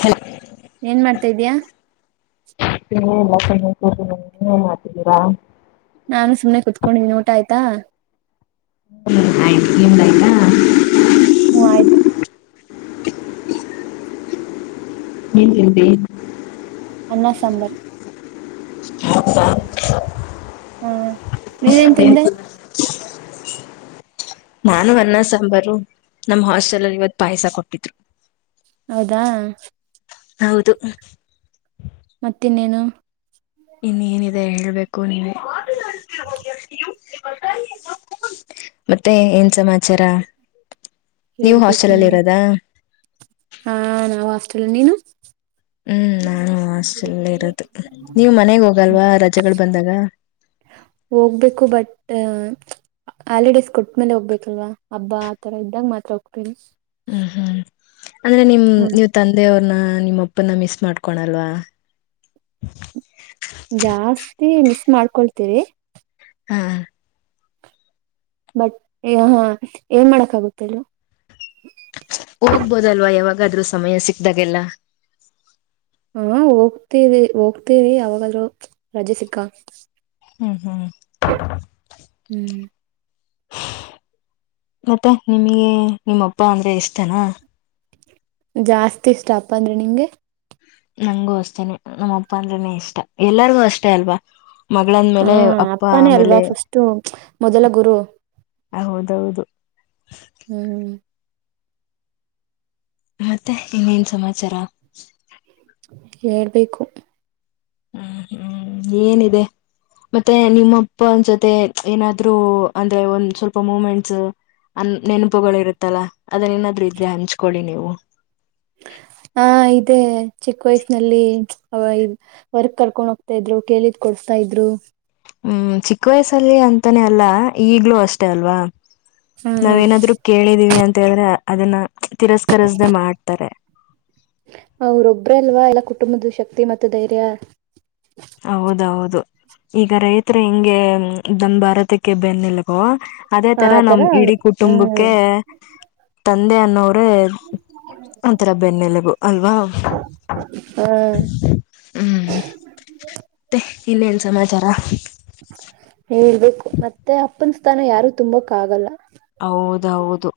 Hello ಏನ್ ಮಾಡ್ತಾ ಇದ್ಯಾ ಏನು ಇಲ್ಲ ಸುಮ್ಮನೆ ಕುಂತಿದ್ದೀನಿ ನೀವ್ ಏನ್ ಮಾಡ್ತಾ ಇದ್ದೀರಾ ನಾನು ಸುಮ್ನೆ ಕುತ್ಕೊಂಡಿದ್ದೀನಿ, ಊಟ ಆಯ್ತಾ? ಹೂಂ ಆಯ್ ನಿಂದಾಯ್ತಾ ಹ್ಮ ಆಯ್ತು ಏನ್ ತಿಂಡಿ ಅನ್ನ ಸಾಂಬರ್ ಹೂ ನೀನೇನ್ ತಿಂದೆ? ಹಾ ನಾನು ಅನ್ನ ಸಾಂಬಾರು ನಮ್ ಹಾಸ್ಟೆಲ್ ಅಲ್ಲಿ ಪಾಯಸ ಕೊಟ್ಟವ್ರೆ [inaudible] ಹೌದಾ? ಹೌದು ಮತ್ತಿನ್ನೇನು ಇನ್ನೇನಿದೆ ಹೇಳಬೇಕ್ [unintelligible] ಮತ್ತೆ ಏನು ಸಮಾ [unintelligible] ಹೇಳ್ಬೇಕು ನೀವು ಹಾಸ್ಟೆಲ್ ಅಲ್ಲಿ ಇರೋದು ಇಲ್ಲ ನೀನು? ನಾನು ಹಾಸ್ಟೆಲ್ಲೆ ಇರೋದು. ನೀವು ಮನೆಗ್ ಹೋಗಲ್ವಾ ರಜೆಗಳು ಬಂದಾಗ ಹೋಗ್ಬೇಕು ಬಟ್ ಹಾಲಿಡೇಸ್ ಕೊಟ್ಮೇಲೆ ಹೋಗಬೇಕಲ್ವ ಹಬ್ಬ ಆತರ ಇದ್ದಾಗ ಮಾತ್ರ ಹೋಗ್ತೀನಿ. [inaudible] ಹ್ಮ್ ಹ್ಮ್ ಅಂದ್ರೆ ಹ್ಮ್ ನಿಮ್ಮ ತಂದೆಯವರ ನಾ ನಿಮ್ಮಪ್ಪನ್ನ ಮಿಸ್ ಮಾಡ್ಕೊಳ್ಳಲ್ವಾ? ಜಾಡ್ಸ್ ಟಿ. ವಿ ಮಿಸ್ ಮಾಡ್ಕೊಳ್ತೀವಿ. ಹಾ ಬಟ್ ಹಯೇ ಹಾ ಏನ ಮಾಡೋಕ್ಕೆ ಆಗುತ್ತೆ ಹೇಳು ಹೋಗಬಹುದಲ್ವ ಯಾವಾಗಾದರೂ ಸಮಯ ಸಿಕ್ಕದಾಗೆಲ್ಲಾ? ಹ್ಮ್ ಹೋಗ್ತೀವಿ ಹೋಗ್ತೀವಿ ಯಾವಾಗಾದ್ರೂ ರಜೆ ಸಿಕ್ಕಾ ಹ್ಮ್ ಹ್ಮ್ ಹ್ಮ್ ಮತ್ತೆ ನಿಮಗೆ ನಿಮ್ಮಪ್ಪ ಅಂದ್ರೆ ಇಷ್ಟಾನಾ? ಜಾಸ್ತಿ ಇಷ್ಟ ಅಪ್ಪ ಅಂದ್ರೆ, ನಿಂಗೆ? ನಂಗೂ ಅಷ್ಟೇನೆ ನಮ್ಮಪ್ಪ ಅಂದ್ರೆನೆ ಇಷ್ಟ ಎಲ್ಲರಿಗೂ ಅಷ್ಟೇ ಅಲ್ವಾ? ಮಗಳಂದ್ ಹಾ ಮೇಲೆ ಅಪ್ಪ ಅಪ್ಪನೇ ಅಲ್ವಾ ಆಮೇಲೆ ಫಸ್ಟು ಮೊದಲ ಗುರು ಹೌದೌದು. ಹ್ಮ್ ಮತ್ತೆ ಇನ್ನೇನ್ ಸಮಾಚಾರ ಹೇಳಬೇಕು ಹ್ಮ್ ಹ್ಮ್ ಏನಿದೆ ಮತ್ತೆ ನಿಮ್ಮಪ್ಪನ ಜೊತೆ ಏನಾದ್ರು ಅಂದ್ರೆ ಒಂದ್ ಸ್ವಲ್ಪ ಮೊಮೆಂಟ್ಸ್ ನೆನಪುಗಳು ಇರುತ್ತಲ್ಲ. ಆದರೆ ಏನಾದರೂ ಇದ್ರೆ ಹಂಚಿಕೊಳ್ಳಿ ನೀವು. [inaudible] ಹಾ ಇದೆ. ಚಿಕ್ ವಯಸ್ನಲ್ಲಿ ಅವ ಇದ್ ಹೊರಗ್ ಕರ್ಕೊಂಡ್ ಹೋಗ್ತಾ ಇದ್ರು ಕೇಳಿದ್ ಕೊಡುಸ್ತಾಯಿದ್ರು, ಹ್ಮ್ ಚಿಕ್ ವಯಸ್ಸಲ್ಲಿ ಅಂತಾನೆ ಅಲ್ಲ ಈಗಲೂ ಅಷ್ಟೇ ಅಲ್ವಾ? ನಾವೇನಾದ್ರೂ ಕೇಳಿದಿವಿ ಅಂದ್ ದೇವ್ರೇ ಅದನ್ನ ತಿರಸ್ಕರುಸ್ದೆ ಮಾಡ್ತಾರೆ. ಅವರೊಬ್ರ ಅಲ್ವಾ ಕುಟುಂಬದ ಶಕ್ತಿ ಮತ್ತು ಧೈರ್ಯ ಹೌಹೌದು ಈಗ ರೈತರು ಎಂಗೆ ನಮ್ಮ ಭಾರತಕ್ಕೆ ಬೆನ್ನೆಲಾಬು ಅದೇ ತರ ಆತರ ನಮ್ಮ ಡಿಡಿ ಹ್ಮ್ ಕುಟುಂಬಕ್ಕೆ ತಂದೆ [inaudible] ಹ್ಮ್ ಅದರ ಬೆನ್ನೆಲುಬು ಅಲ್ವಾ ಹ ಹ್ಮ್ ಮತ್ತೆ ಇನ್ನಯೇನ ಸಮಾಚಾರ ಇರಬೇಕು ಮತ್ತೆ ಅಪ್ಪನ ಸ್ಥಾನ ಯಾರು ತುಂಬಕ್ಕೆ ಆಗಲ್ಲ ಹೌಹೌದು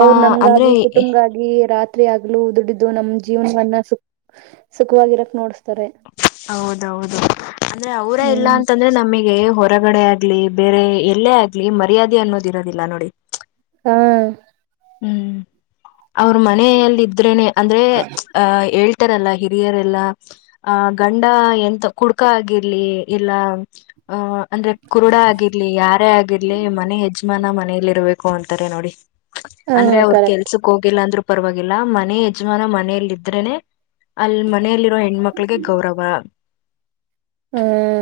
ಅವರು ನಮಗಾಗಿ ಕುಟುಂಬಗಗಾಗಿ ರಾತ್ರಿ ಹಗಲು ದುಡಿದು ನಮ್ಮ ಜೇವನವನ್ನ ಸು ಸುಖವಾಗಿರೋಕ್ಕೆ ನೋಡ್ತಾರೆ ಹೌದು ಹೌದು ಅದೇ ಅವರೇ ಇಲ್ಲ ಹ್ಮ್ ಅಂತ ಅಂದಮೇಲೆ ಹೊರಗಡೆಗ್ಲಿ ಬೇರೆ ಎಲ್ಲೇ ಆಗಲಿ ಮರ್ಯಾದೆ ಅನ್ನೋದು ಇರೋದಿಲ್ಲ ನೋಡಿ ಹ್ಮ್ ಹ್ಮ್ಮ್ ಅವರ ಮನೇಯಲ್ಲಿ ಇದ್ದರೇನೇ ಅಂದ್ರೆ ತರಲ್ಲ ಹಿರಿಯರೆಲ್ಲ ಆ ಗಂಡ ಎಂತ ಕುಡುಕ ಆಗಿರ್ಲೀ ಇಲ್ಲ ಆ ಅಂದ್ರೆ ಕುರುಡ ಆಗಿರಲಿ ಯಾರೇ ಆಗಿರ್ಲಿ ಮನೆ ಯಜಮಾನ ಮಾಡ್ ಮೇಲಿರಬೇಕು ಅಂತಾರೆ ನೋಡಿ ಹ ಅಂದ್ರೆ ಅವ್ರು ಕರೆಕ್ಟ್ ಕೆಲಸಕ್ಕೆ ಹೋಗಿಲ್ಲ ಅಂದ್ರು ಪರವಾಗಿಲ್ಲ ಮನೆ ಯಜಮಾನ ಮನೆಲಿಡ್ರೇನೆ ಆಲ್ ಮನೆಲಿರೋ ಹೆಣ್ಮಕ್ಳಿಗೆ ಗೌರವ ಹ್ಮ್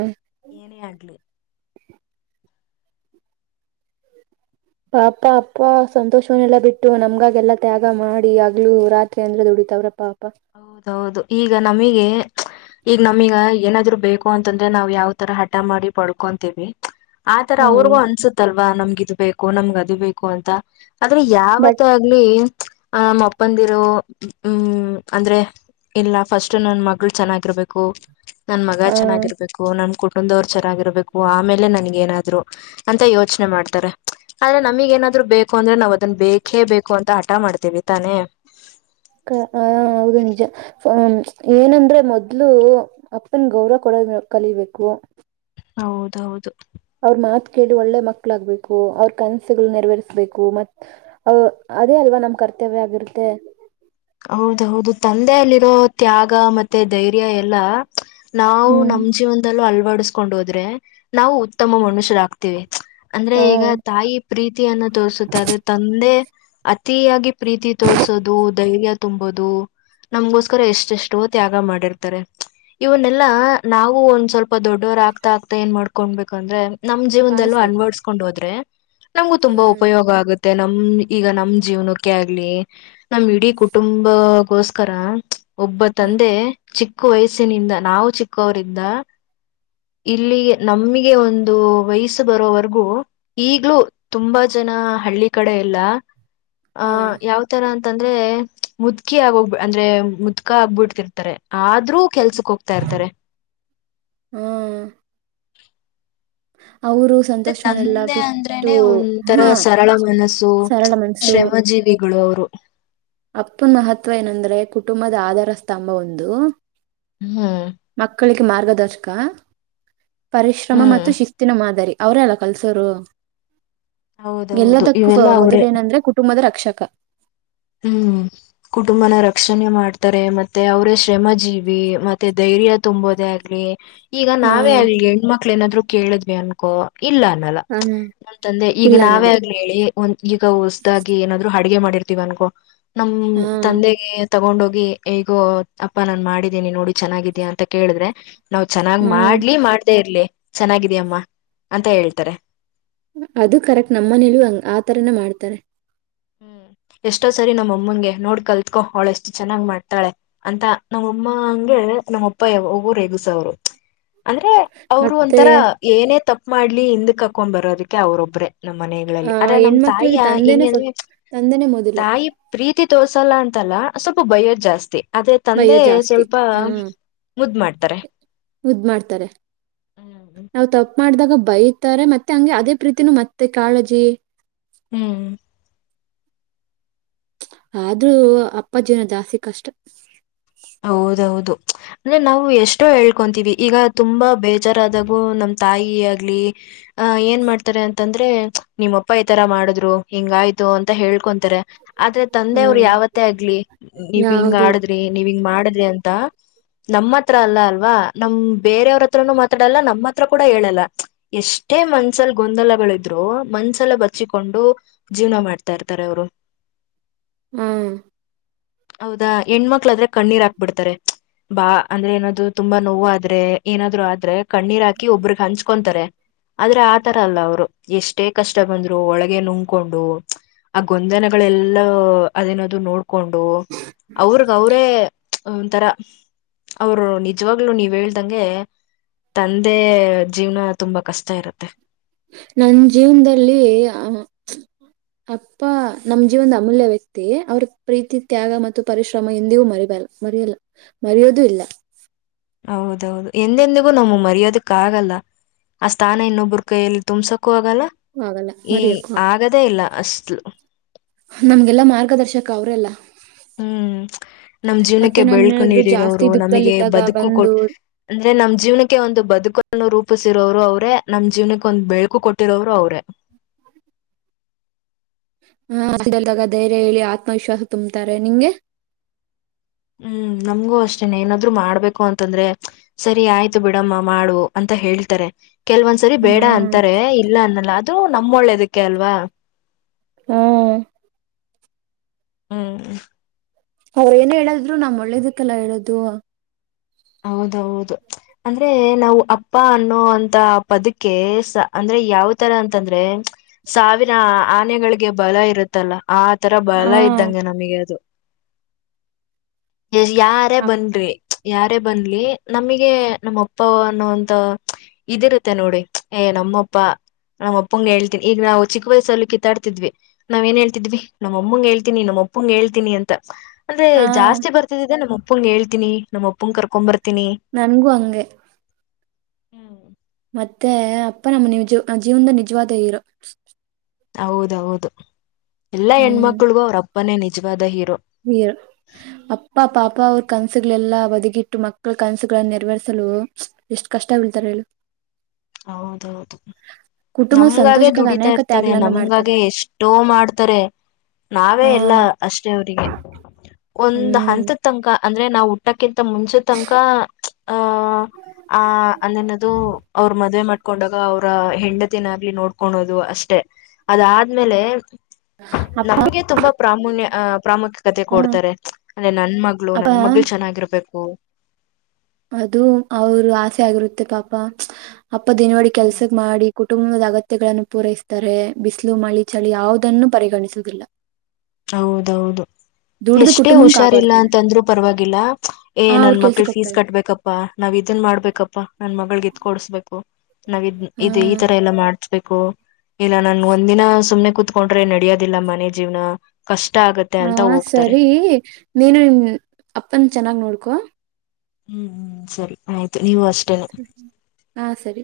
ಏನೇ ಆಗ್ಲಿ ಪಾಪ ಅಪ್ಪ ಸಂತೋಷವನ್ನೆಲ್ಲ ಬಿಟ್ಟು ನಮಗಾಗಿ ಎಲ್ಲ ತ್ಯಾಗ ಮಾಡಿ ಹಗಲು ರಾತ್ರಿ ಅಂದೇ ದುಡಿತವರೇ ಪಾಪ ಹೌದು ಈಗ ನಮಿಗೆ ಚ್ ಈಗ ನಮಿಗೆ ಏನಾದ್ರೂ ಬೇಕೂ ಅಂತಂದ್ರ ಯಾವ ಥರ ಹಠ ಮಾಡಿ ಪದಕೋಂತಿವಿ ಆ ಥರ ಅವರಿಗೂ ಅನ್ಸುತ್ತಲ್ವ ಪ ನಮ್ಗೆ ಇದು ಬೇಕು ನಂಗ್ ಅದು ಬೇಕು ಅಂತ ಆದ್ರೆ ಬಟ್ ಯಾವತ್ತೇ ಆಗ್ಲಿ ಆ ನಾಮಪ್ಪಂಡಿರು ಹುಂ ಅಂದ್ರೆ ಇಲ್ಲ ಫಸ್ಟು ನನ್ ಮಗಳು ಚೆನ್ನಾಗಿರಬೇಕು ನನ್ ಮಗ ಆ ಚೆನ್ನಾಗಿರಬೇಕು ನನ್ ಕುಟ್ ಮನೆಗೆ ಬಂದವರ ಚನಾಗಿರಬೇಕು ಆ ಮೆಲೆ ನನಗ ಎನದರುಅಂತ ಯೋಚನೆ ಮಾಡತಾರೆ ಆದ್ರೆ ನಮಗ ಎನ ಆದ್ರು ಬೆಕೆ ಬೇಕು ಅಂತ ಹಟ ಮಾಡತಿವಿ ತಾನೆ ಏನಂದ್ರೆ ಮೊದಲು ಅಪ್ಪ ಗ ಗೌರವ ಕೊಡಲು ಕಲಿಬೇಕು ಹೌದ ಹೌದು ಅವರು ಮಾತ ಕೇಳಿ ಒಳ್ಳೆ ಮಕ್ಕಳಾಗಬೇಕು ಅವರ ಕನಸುಗಳನ ನೆರವೇರಿಸಬೇಕು ಮತ್ ಅವರ ಅವೇ ಅಲ್ವಾ ಕರ್ತವ್ಯವಾಗಿರುತ್ತದೆ ಹೌದು ಹೌದು ತಂದೆಯಲ್ಲಿರೋ ತ್ಯಾಗ ಮತ್ತೆ ಧೈರ್ಯ ಎಲ್ಲಾ ನಾವು ಹ್ಮ್ ನಮ್ ಜೀವನ್ದಳ ಬಡ್ಸ್ಕೊಂಡ್ ಹೋದರೆ ನಾವು ಉತ್ತಮ ಮನುಷ್ಯರಾಗ್ತೀವಿ ಅಂದ್ರೆ ಈಗ ತಾಯಿ ಪ್ರೀತಿಯನ್ನು ತೋರಿಸುತ್ತೆ ತಂದೆ ಅತಿಯಾಗಿ ಪ್ರೀತಿ ತೋರಿಸುವುದು ಧೈರ್ಯ ತುಂಬೋದು ನಮಗೋಸ್ಕರ ಇಷ್ಟಿಷ್ಟೊತ್ತಿ ಆಗ ಮಾಡಿರುತ್ತಾರೆ ಇವನ್ನೆಲ್ಲಾ ನಾವು ಸ್ವಲ್ಪ ದೊಡ್ಡವರ ಅಗ್ತ ಆಗ್ತಾ ಏನ್ ಗೊಂಬೆ ಕಂದೇ ನನ್ ಜೀವನದಲ್ಲಿ ಪಾಲಿಸ್ಬೇಕು ಅಳವಡಿಸಿಕೊಂಡು ಹೋದರೆ ನಮಗೂ ಹಾ ತುಂಬಾ ಉಪಯೋಗ ಆಗ ಯೇ ನಮ್ಮ ಈಗ ನಮ್ಮ ಜೀವನಕೆ ಆಗಲಿ ನಮ್ಮ ಇಡಿ ಕುಟುಂಬ ಗೋಸ್ಕರ ಒಬ್ಬ ಹ ತಂದೆ ಚಿಕ್ ಚಿಕ್ಕ ವಾಯಸಿನಿಂದ ನಾವು ಚಿಕ್ಕವರಿದ ಇಲ್ಲಿ ನಮಗೆ ಒಂದು ವಯಸ್ಸು ಬರೋವರೆಗೂ ಈಗ್ಲೂ ತುಂಬಾ ಜನಾ ಹಳ್ಳಿ ಕಡೆ ಎಲ್ಲಾ ಆ ಹಾ ಯಾವ್ತರ ಅಂದರೆ ಮುದುಕಿ ಅಗೋಗಿ ಅಂದ್ರೆ ಮುದುಕಾ ಆಗೂ ಬಿಟ್ಟಿರ್ಟರೆ ಆದ್ರೂ ಕೆಲ್ಸಕ್ ಕೊಗ್ತಾ ಇರ್ತಾರೆ ಹಾ ಅವರು ಸಂತೋಷವನ್ನೆಲ್ಲ ತಂದೆ ಬಿಟ್ಟು ಅಂದ್ರೇನೆ ಒಂಥರಾ ಹಾ ಸರಳ ಮನಸ್ಸು ಸರಳ ಶ್ರಮ ಜೀವಿ ಒಳ್ಳೆವ್ರು ಅಪ್ಪನ್ ಹತ್ರಾ ಏನ್ ಅಂದ್ರೆ ಕುಟುಂಬದ ಆಧಾರ ಸ್ತಂಭವೆಂದು ಹ್ಮ್ ಬೇಕ್ ಮಾರ್ಗ ದರ್ಶಕಾ ಪರಿಶ್ರಮ ಹ್ಮ್ ಮತ್ತು ಶಿಸ್ತಿನ ಮಾದರಿ ಅವ್ರೆ ಅಲ್ವಾ ಕಲ್ಸೋರು ಹೌದೌದು ಎಲ್ಲದಕ್ಕೂ ಇವೆಲ್ಲಾ ಅವ್ರೇ ಮೊದ್ಲು ಏನ್ ಅಂದ್ರೆ ಕುಟುಂಬದ ರಕ್ ಕ್ಷಕ ಹ್ಮ್ ಕುಟುಂಬನಾ ರಕ್ಷಣೆ ಮಾಡ್ತಾರೆ ಮತ್ತೆ ಅವ್ರೆ ಶ್ರಮ ಜೀವಿ ಮತ್ತೆ ಧೈರ್ಯಾ ತುಂಬೋದ ಆಗ್ಲಿ ಈಗ ನಾವೇ ಹ್ಮ್ ಆಗ್ಲಿ ಹೆಣ್ಮಕ್ಕಳ ಏನ್ ಆದ್ರೂ ಕೇಳಿದ್ವಿ ಅನ್ಕೋ ಇಲ್ಲಾ ಅನ್ನಲ್ಲಾ ಹ್ಮ್ ಯಾಕಂದ್ರೆ ಈಗ ಇಲ್ಲ ನಾವೇ ಅನ್ನಲ್ಲ ಆಗ್ಲಿ ಏ ಹ್ಮ್ ಈಗ ಹೊಸದಾಗಿ ಏನಾದ್ರೂ ಹರ್ [unintelligible] ತೀವ್ ಅನ್ಕೋ ನಮ್ ಹ್ಮ್ ತಂದೆಗೆ ತಗೊಂಡ ಹೋಗಿ ಈಗೋ ಅಪ್ಪಾ ನಾನ್ ಮಾಡಿದೀನಿ ನೋಡು ಚನಾಗ್ ಇದೆ ಅಂತಾ ಕೇಳಿದ್ರೆ ನಾವ್ ಚನಾಗ ಹ್ಮ್ ಮಾಡ್ಲಿ ಮಾಡದೇ ಇರ್ಲಿ ಚನಾಗ ಇದೆ ಅಮ್ಮಾ ಅಂತಾ ಹೇಳಿರ್ತಾರೆ ಅದು ಕರೆಕ್ಟ್ ನಮ್ ಮನೇಲೂ ಹಂಗ್ ಆ ಆ ತಾರಾನೂ ಮಾಡ್ತಾರೆ ಹ್ಮ್ ಎಷ್ಟೋ ಸರಿ ನಮ್ಮ ಅಮ್ಮಂಗೆ ನೋಡಿ ಕಲ್ತ್ಹೋ ಅವಳ್ ಎಷ್ಟ ಚನಾಗ ಮಾಡ್ತಾಳೆ ಅಂತಾ ನಮ್ಮ ಅಮ್ಮಂಗೆ ನಮ್ಮ ಅಪ್ಪಾ ಯವಾಗೋ ರೆಗಸೋರು ಅಂದ್ರೆ ಅವ್ರು ಮತ್ತೆ ಒಂಥರಾ ಏನೇ ತಪ್. ಮಾಡ್ಲಿ ಹಿಂದಕ್ ಹಾಕೊಂದ ಬರೋದಕ್ಕೆ ಅವರ್ ಒಬ್ಬರೇ ನಮ್ಮ ಮನೆನಲ್ಲಿ ಆದ್ರೆ ನಮ್ಮ ತಾಯಿ ಆ ಹೆಂಗ್ ಅಂದ್ರೆ ತಂದೇನೆ ಮೊದಲು ತಾಯಿ ಪ್ರೀತಿ ತೋರಿಸಲ್ಲಾ ಅಂತ ಅಲ್ಲಾ ಸ್ವಲ್ಪಾ ಬಯ್ಯೋದ ಜಾಸ್ತಿ ಅದೇ ತಂದೆ ಬೈಯೋ ಜಾಸ್ತಿ ಸ್ವಲ್ಪಾ ಹ್ಮ್ ಮುದ್ದ ಮಾಡ್ತಾರೆ ಮುದ್ ಹ್ಮ್ ತಪ್ಪ ಮಾಡ್ದಾಗ ಬೈತಾರೆ ಮತ್ತೇ ಹಂಗೇ ಅದೇ ಪ್ರೀತಿನು ಮತ್ತೆ ಕಾಳಜಿ ಹ್ಮ್ ಆದ್ರು ಅಪ್ಪಾಜಿನ್ ಜಾಸ್ತಿ ಕಷ್ಟಾ. ಹೌದ ಹೌದು ಅಂದ್ರೆ ನಾವೂ ಎಷ್ಟೇ ಕೇಳ್ಕೊಂತೀವಿ ಈಗಾ ತುಂಬಾ ಬೇ ಜರಾದಬೋ ನಮ್ಮ ತಾಯಿ ಆಗಲೀ ಹಾ ಏನ ಮಾಡುತ್ತಾರೆ ಅಂದರ್ರೆ ಮತ್ತೆ ನಿಮ್ಮ ಅಪ್ಪ ಈ ತರ ಮಾಡುದ್ರು ಹಿಂಗಾತ್ತು ಅಂತ ಹೇಳಕೂಂತಾರೆ ಅಂದ್ರೇ ತಂದೆ ಅವರು ಹ್ಮ್ ಯಾವತ್ತೆ ಆಗಲ್ಲಿ ನೀವ ಇಂಗ ಯಾವ್ದು ಇಲ್ಲ ಆಡದ್ರಿ ಇಂಗ‌ ಮಾಡಿದ್ರಿಂತ ನಮ್ತ್ರ ಅಲ್ಲಾ ಅಲ್ವಾ ನಮ್ಮ ಬೇರೂರ ಅತ್ರನು ಮಾತಾಡಲ್ಲ ನಮ್ಮತ್ರ ಕೂಡ ಹೇಳಲ್ಲ ಎಷ್ಟೆ ಮನಸ್ಸಲ ಗೂಂದಲಗಳ ಈದ್ರು ಮನಸ್ಸಲೇ ಬಚ್ಚಿಟಕೂಂಡು ಜೀವನ ಮಾಡ್ತೀರತ್ತಾರೆ ಅವರು ಹ್ಮ್ಮ್ ಹೌದಾ ಹೆಣ್ಣುಮಕ್ಕಳಾದರೇ ಕಣ್ಣರ ಹಾಕಬಿಡತ್ತಾರೆ ಅಂದರೆ ಏನು ಅದು ತುಂಬಾ ನೋವ ಆದರೆ ಏನಾದರು ಆದರೇ ಕಣ್ಣರ ಹಾಕಿ ಒಬ್ಬರಿಗೆ ಹಂಚಕೂಂತಾರೆ ಆದರೇ ಆತರಾ ಅಲ್ಲ ಅವರು ಎಷ್ಟೆ ಕಷ್ಟ ಬಂದರು ಒಳಗೆ ನುಂಗಕೂಂಡು ಆ ಗೂಂದಲಗೂಳ ಎಲ್ಲಾ ಅದೇನ ಅದು ನೋಡ.. ನೋಡಕೂಂಡು ಅವರಗ ಅವರೇ ಒಂದತರ ನಿಜವಾಗ್ಲೂ ನೀವು ಹೇಳ್ದಂಗೆ ತಂದೆ ಜೀವನ ತುಂಬಾ ಕಷ್ಟ ಇರುತೇ ನಮ್ಮ ಜೀವನದಲ್ಲಿ ಅಪ್ಪ ನಮ್ಮ ಜೀವನದ ಅಮೂಲ್ಯ ವ್ಯಕ್ತಿ ಅವರ ಪ್ರೀತಿ ತ್ಯಾಗ ಮತ್ತು ಪರಿಶ್ರಮ ಎಂದಿಗು ಮರಿಬಾರದು ಮರೆಯಲ್ಲ ಮರೆಯೋದು ಇಲ್ಲ ಹೌದೌದು ಎಂದೆಂದಿಗೂ ನಮಗ ಮರೆಯೋದುಕ್ಕಾಗಲ್ಲ ಆ ಸ್ಥಾನ ಇನ್ನೊಬ್ರು ಕೈಯಲ್ಲಿ ತುಂಬಿಸಕ್ಕಾಗಲ್ಲ ಆಗಲ್ಲ ತುಂಬಿಸೋಕಾಗಲ್ಲ ಮರೆಯಕ್ಕೂ ಆಗದೇ ಇಲ್ಲ ಅಷ್ಟು ನಮಗೆಲ್ಲ ಮಾರ್ಗದರ್ಶಕ ಅವರೇ ಅಲ್ಲ ಉಮ್ಮ ನಮ್ ಜೀವನಕ್ಕೆ ನಾನ್ ಬೆಳಕು ಏನಾದ್ರು ಜಾಸ್ತಿ ನೀಡಿರುವರು ನಮಗೆ ದುಃಖದಲ್ಲಿದ್ದಾಗ ಬಂದು ಬದುಕುಕೊಟ್ಟ ಅಂದ್ರೆ ನಮ್ಮ ಜೀವನಕ್ಕೆ ಒಂದು ಬದುಕನ್ನು ನಮ್ಮನ್ನು ರೂಪಿಸಿರುವರು ನಮ್ಮ ಜೀವನಕ್ಕೆ ಒಂದು ಬೆಳಕು ಕೊಟ್ಟಿರುವವರು ಅವರೇ ಆ ಹಾಸ್ಟೆಲ್ದಾಗ‌ ಧೈರ್ಯ ಹೇಳಿ ಆತ್ಮವಿಶ್ವಾಸ ತುಂಬತ್ತಾರೆ ನಿಮಗೆ ಹ್ಮ್ಮ್ ನಮಗೂ ಅಷ್ಟೇನೆ ಏನಾದರೂ ಮಾಡಬೇಕು ಅಂತಂದ್ರೆ ಸರಿ ಸರಿ ಆಯ್ತು ಬಿಡಮ್ಮ ಮಾಡು ಅಂತ ಹೇಳ್ತಾರೆ ಕೆಲವೊಂದು ಸರಿ ಬೇಡ ಹ್ಮ್ ಅಂತಾರೆ ಇಲ್ಲ ಅನ್ನಲ್ಲ ಅದು ನಮ್ಮ ಒಳ್ಳೇದಕ್ಕೆ ಅಲ್ವಾ ಆ ಅ ಆ ಅ ಅವರೇನ‌ ಹೇಳದರು ನಮ್ಮ ಒಳ್ಳೇದಕ್ಕಲ್ಲ ಹೇಳೋದು ಹೌದೌದ ಅಂದ್ರೆ ನಾವು ಅಪ್ಪ ಅನ್ನೋ ಅಂತ ಪದಕ್ಕೆ ಅಂದ್ರೆ ಯಾವ ತರ ಅಂತ ಅಂದ್ರೆ ಸಾವಿರ ಆನೆಗಳಿಗೆ ಬಲ ಇರುತ್ತಲ್ಲ ಆತರ ಹ ಬಲ ಇದ್ದಂಗೆ ನಮಗೆ ಅದು ಬೇರೆ ಅಪ್ ಯಾರೇಬನ್ರೀ ಯಾರ ಯಾರೇ ಬರಲಿ ನಮಗೆ ನಮ್ಮಪ್ಪ ಅನ್ನುವಂತ ಇದು ಇರುತ್ತೆ ನೋಡಿ ಏನಮ್ಮಪ್ಪ ನಮ್ಮಪ್ಪಂಗೆ ಹೇಳ್ತೀನಿ ಈಗ ನಾವು ಚಿಕ್ಕ ವಯಸ್ಸಲ್ಲು ಕಿತ್ತಾಡ್ತಿದ್ವಿ ನಾವೇನ್ ಹೇಳ್ತಿದ್ವಿ ನಮ್ಮಮ್ಮಂಗೆ ಹೇಳ್ತೀನಿ, ನಮ್ಮಪ್ಪಂಗೆ ಹೇಳ್ತೀನಿ ಅಂತ. ಅಂದ್ರೆ ಹ ಜಾಸ್ತಿ ಬರ್ತಿದ್ದಿದೆ ನಮ್ಮಪ್ಪ ನಮ್ಮಪ್ಪಂಗೆ ಹೇಳ್ತೀನಿ ನಮ್ಮಪ್ಪ ನಮ್ಮಪ್ಪಂಗ ಕರ್ಕೊಂಬರ್ತೀನಿ ನನಗೂ ಅಂಗೆ ಉಮ್ಮ ಮತ್ತೆ ಅಪ್ಪ ನಮ್ಮ ನಿವ ಜೀವ ಜೀವನ ನಿಜವಾದ ಹೀರೋ ಹೌದೌದು ಎಲ್ಲ ಹೆಣ್ಣ ಮಕ್ಕಳಗೂ ಅವರಪ್ಪ ಪನ್ನೇ ನಿಜವಾದ ಇಪ್ಪ ನೀರ ಅಪ್ಪ ಪಾಪ ಅವರು ಕನಸುಗಳೆಲ್ಲ ಬದಿಗಿಟ್ಟು ಮಕ್ಕಳ ಕೆಲಸಗಳನ್ನು ನೆರವೇರಿಸಲು ಎಷ್ಟು ಕಷ್ಟ ಪಡುತ್ತಾರೆ ಹೇಳು ಹೌದ ಹೌದ ಕುಟುಂಬ ನಮಗ ಆಗೆ ಸಂತೋಷಕ್ಕಾಗಿ ಅನೇಕ ದುಡಿತ್ತಿರುತ್ತಾರೆ ತ್ಯಾಗಗಳನ್ನ ಮಾಡ್ತಾರೆ ನಮಗಾಗೆ ಎಷ್ಟೋ ಮಾಡುತ್ತಾರೆ ಹಾ ನಾವೇಎಲ್ಲಾ ಅಷ್ಟೆ ಅವರಿಗೆ ಒಂದ ಹ್ಮ್ ಹಂತದ ತನಕ ಅಂದ್ರೆ ನಾವು ಹುಟ್ಟಕ ಕಿಂತ ಮುಂಚೆ ತನಕ ಹ ಆ ಏನನ ಅದು ಅವ್ರ್ ಮದುವೆ ಮಾಡ್ಕೊಂಡ್ ಅವರ್ ಹೆಂಡತಿನ ಆಗ್ಲಿ ನೋಡಿಕೊಳ್ಳುವುದು ಅಷ್ಟೇ ಅದಾದ್ಮೇಲೆ ಅಪ್ಪ ನಮಗೆ ತುಂಬಾ ಪ್ರಾಮುನ್ಯ ಪ್ರಾಮುಖ್ಯತೆ ಕೊಡ್ತಾರೆ ಅಂದ್ರೆ ನನ್ ಮಗಳು ಅಪ್ಪ ನನ್ ಮಗಳ ಚೆನ್ನಾಗಿರಬೇಕು [inaudible] ಅದು ಅವರ ಆಸೆ ಆಗಿರುತ್ತೆ ಪಾಪ ಅಪ್ಪಾ ದಿನವಾಡಿ ಕೆಲಸ ಮಾಡಿ ಕುಟುಂಬದ ಅಗತ್ಯಗಳನ್ನು ಪೂರೈಸುತ್ತಾರೆ ಬಿಸಿಲು ಮಳಿ ಚಳಿ ಯಾವುದನ್ನು ಪರಿಗಣಿಸುವುದಿಲ್ಲ ಹೌದು ಹೌದು ದುಡ್ದು ಎಷ್ಟೇ ಕುಟುಂಬನ್ ಹುಷಾರಿಲ್ಲ ಕಾಪಾಡ್ತಾರೆ ಅಂತಂದ್ರು ಪರ್ವಾಗಿಲ್ಲ ಆ ಏನ್ ಅವ್ರ ನನ್ ಮಗಳು ಕೆಲ್ಸಕ್ ಫೀಸ್ ಹೋಗ್ತಾರೆ ಕಟ್ ಬೇಕಪ್ಪ ನಾವಿದನ್ ಮಾಡ್ಬೇಕಪ್ಪ ನನ್ ಮಗಳಿಗೆ ಇದನ್ನು ಕೊಡಿಸಬೇಕು ನಾವಿದುನ್ ಹಾ ಇತರ ಎಲ್ಲ ಮಾಡಛ ಬೇಕು ಇಲ್ಲ ನಾನು ಒಂದಿನ ಸುಮ್ಮನೆ ಕೂತ್ಕೊಂಡ್ರೆ ನಡೆಯದಿಲ್ಲ ಮನೆ ಜೀವನ ಕಷ್ಟ ಆಗತ್ತೆ ಹಾ ಅಂತ ಹೋಗ್ತಾರೆ ಸರಿ ನೀನು ಇನ್ ಅಪ್ಪನ ಚೆನ್ನಾಗ್ ನೋಡ್ಕೋ ಕೂ ಹ್ಮೂ ಸರಿ ಆಯ್ತ್ ಈ ವರ್ಷ ಹಾ ಸರಿ